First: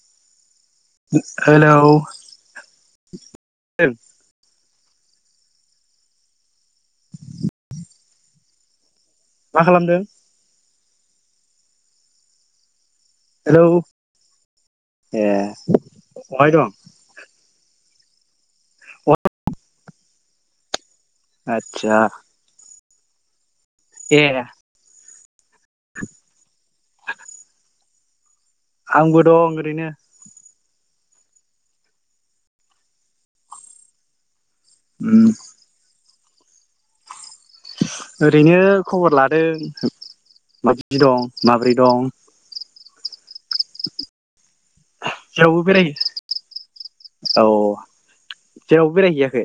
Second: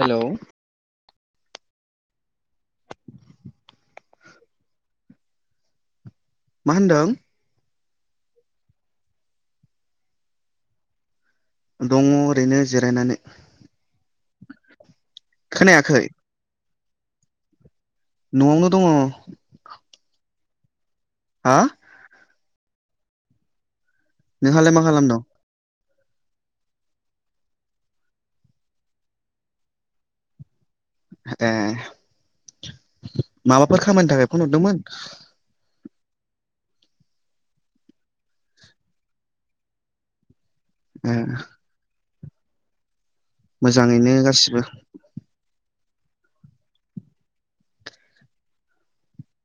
Hello hello मा होन्दों? मा खालामदों? दङ ओरैनो जेर रायनानै हेलौ ए अहाय दं? नआवनो दङ हा आतसा नोंहाय मा खालामदं [inaudible] आंबो दं ओरैनो ए माबाफोर खामानि थाखाय फनहरदोंमोन। उम ओरैनो खबर लादों। माबदि ए दं माब्रै दं। मोजाङैनो गाससिबो जेरावबो बेराय औ जेरावबो बेरायहैयाखै?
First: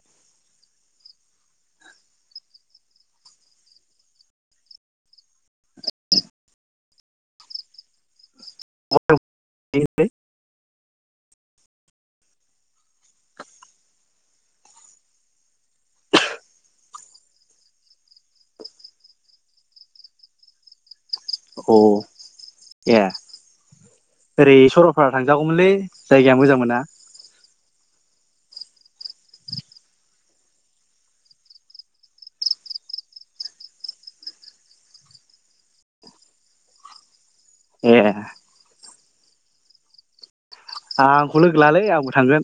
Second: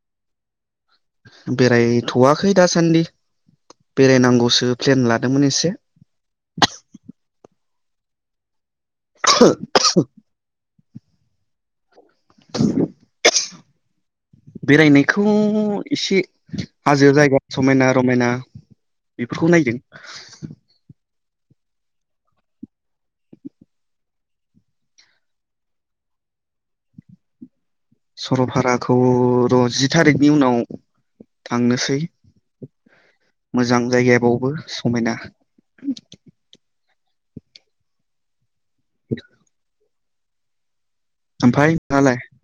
बेरायथ'वाखै दासान्दि बेरायनांगौसो प्लेन लादोंमोन एसे [unintelligible] बेरायनायखौ एसे हाजो जायगा समायना रमायना बेफोरखौ नायदों औ ए ओरै सरलपारा थांजागौमोनलै जायगाया मोजां मोना सरलपाराखौ र' जि थारिखनि उनाव थांनोसै मोजां जायगायाबावबो समायना ए [inaudible] आंखौ लोगो ओमफ्राय लालै आंबो नोंहालाय थांगोन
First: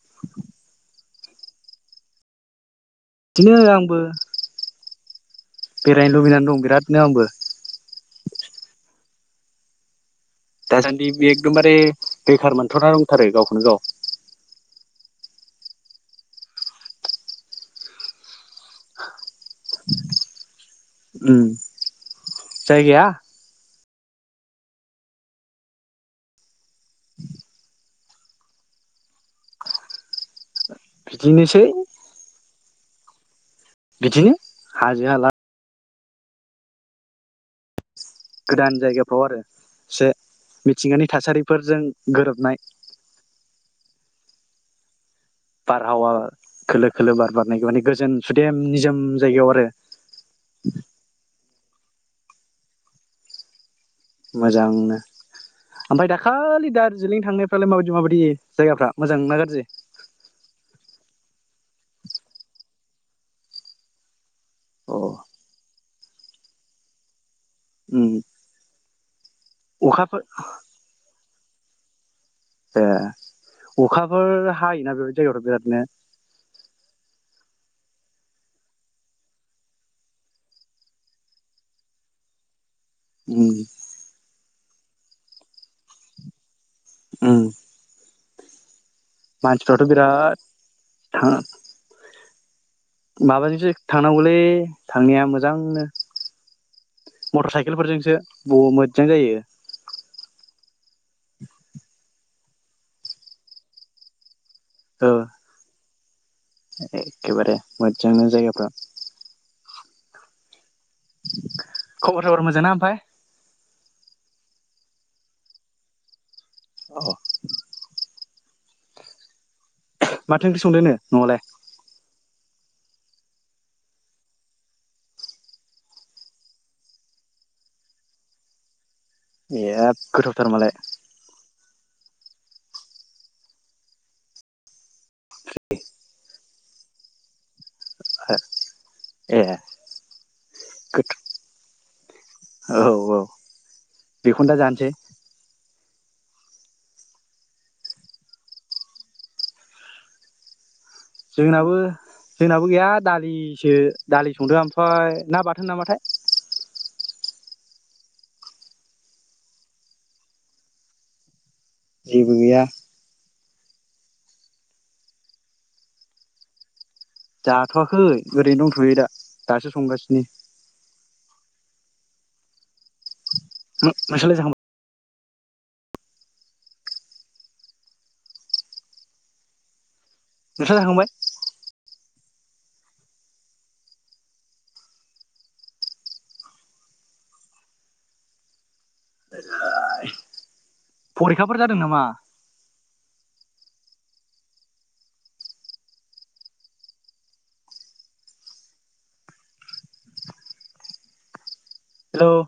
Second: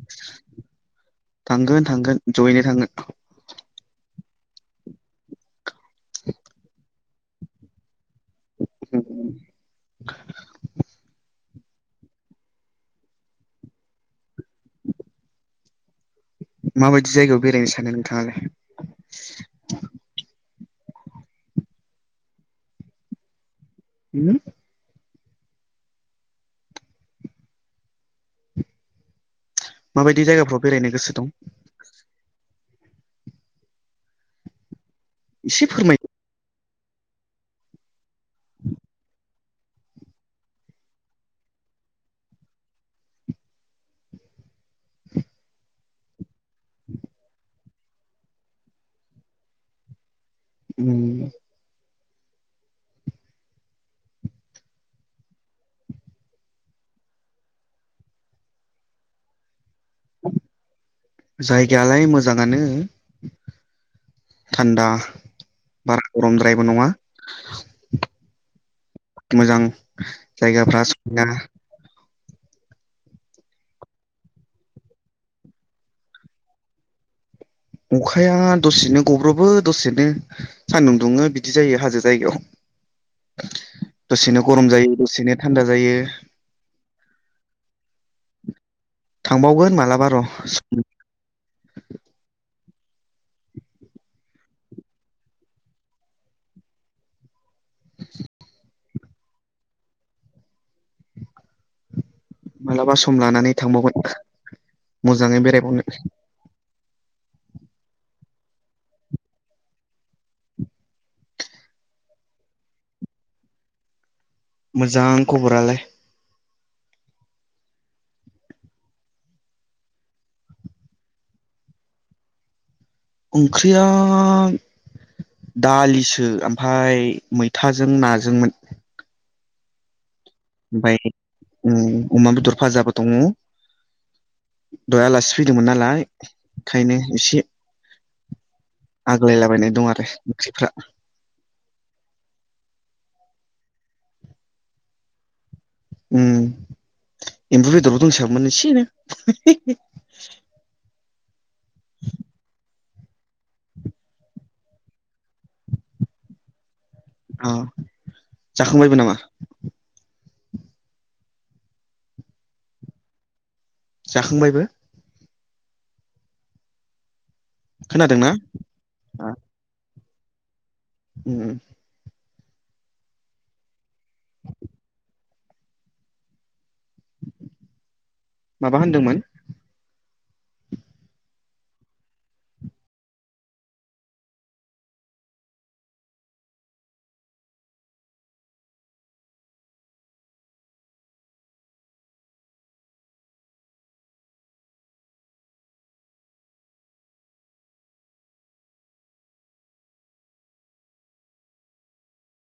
थांगोन थांगोन जयैनो थांगोन। बिथिंनो आंबो बेरायनो लुबैनानै दं बिरादनो आंबो [inaudible] दासान्दि बे एखदमबारे बेखार मोनथ'ना दंथारो गावखौनो गाव माबायदि जायगायाव बेरायनो सानो नोंथाङालाय? उम जायगाया होम माबायदि जायगाफ्रा बेरायनो गोसो दं। बिदिनोसै बिदिनो हाजो हाला एसे फोरमायद गोदान जायगाफ्राव आरो एसे मिथिंगानि थासारिफोरजों गोरोबनाय बारहावा खोलो खोलो बार बारनायखौ माने गोजोन सुदेम निजोम जायगायाव आरो उम मोजांनो ओमफ्राय दाखालि दार्जिलिं थांनायफ्रालाय माबायदि माबायदि जायगाफ्रा मोजां ना गाज्रि? जायगायालाय मोजाङानो थान्दा अ बारा गरमद्रायबो नङा। उम मोजां अखाफोर जायगाफ्रा समायनानो ए अखाफोर हायोना बे जायगायावथ बिरादनो अखाया दसेनो गब्रबो दसेनो सानदुं दुङो बिदि जायो हाजो जायगायाव। उं। दसेनो गरम जायो दसेनो थानदा जायो। उम थांबावगोन मानसिफ्राथ' मालाब र। बिराद थां माबाजोंसो थांनांगौलै थांनाया मोजांनो मटर साइकेलफोरजोंसो ब मोजां जायो। मालाबा सम लानानै थांबावगोन। ओ मोजाङै बेरायबावनो एखेबारे मोजांनो जायगाफ्रा। खबर सबर मोजां ना आमफाय? मोजां खौबरालाय। औ माथो ओंख्रि संदोनो न'आव लाय? ओंख्रिया दालिसो आमफाय मैथाजों नाजोंमोन। [unintelligible] गोथाव बायाखै उम अमा बेदर फाजाबो दङ। दहाय आलासि फैदोंमोन नालाय। खायनो एसे हो आग्लायलाबायनाय दं आरो ओंख्रिफ्रा। गोथाव औ औ बेखौनो दा जानोसै। उम एमबु बेदरबो दंसाबोमोन एसेनो। जोंनाबो जोंनाबो गैया दालिसो दालि संदो आमफाय ना बाथोन नामाथाय। अ जाखांबायबो नामा? जेबो गैया। जाखां बायबो? जाथ'वाखै खोनादोंना ओरैनो दंथ'यो दा दासो संगासिनो। [inaudible] उम नोंसालाय जाखांबा माबा होनदोंमोन? नोंस्रा जाखांबाय? फरिखाफोर जादों नामा? हेलौ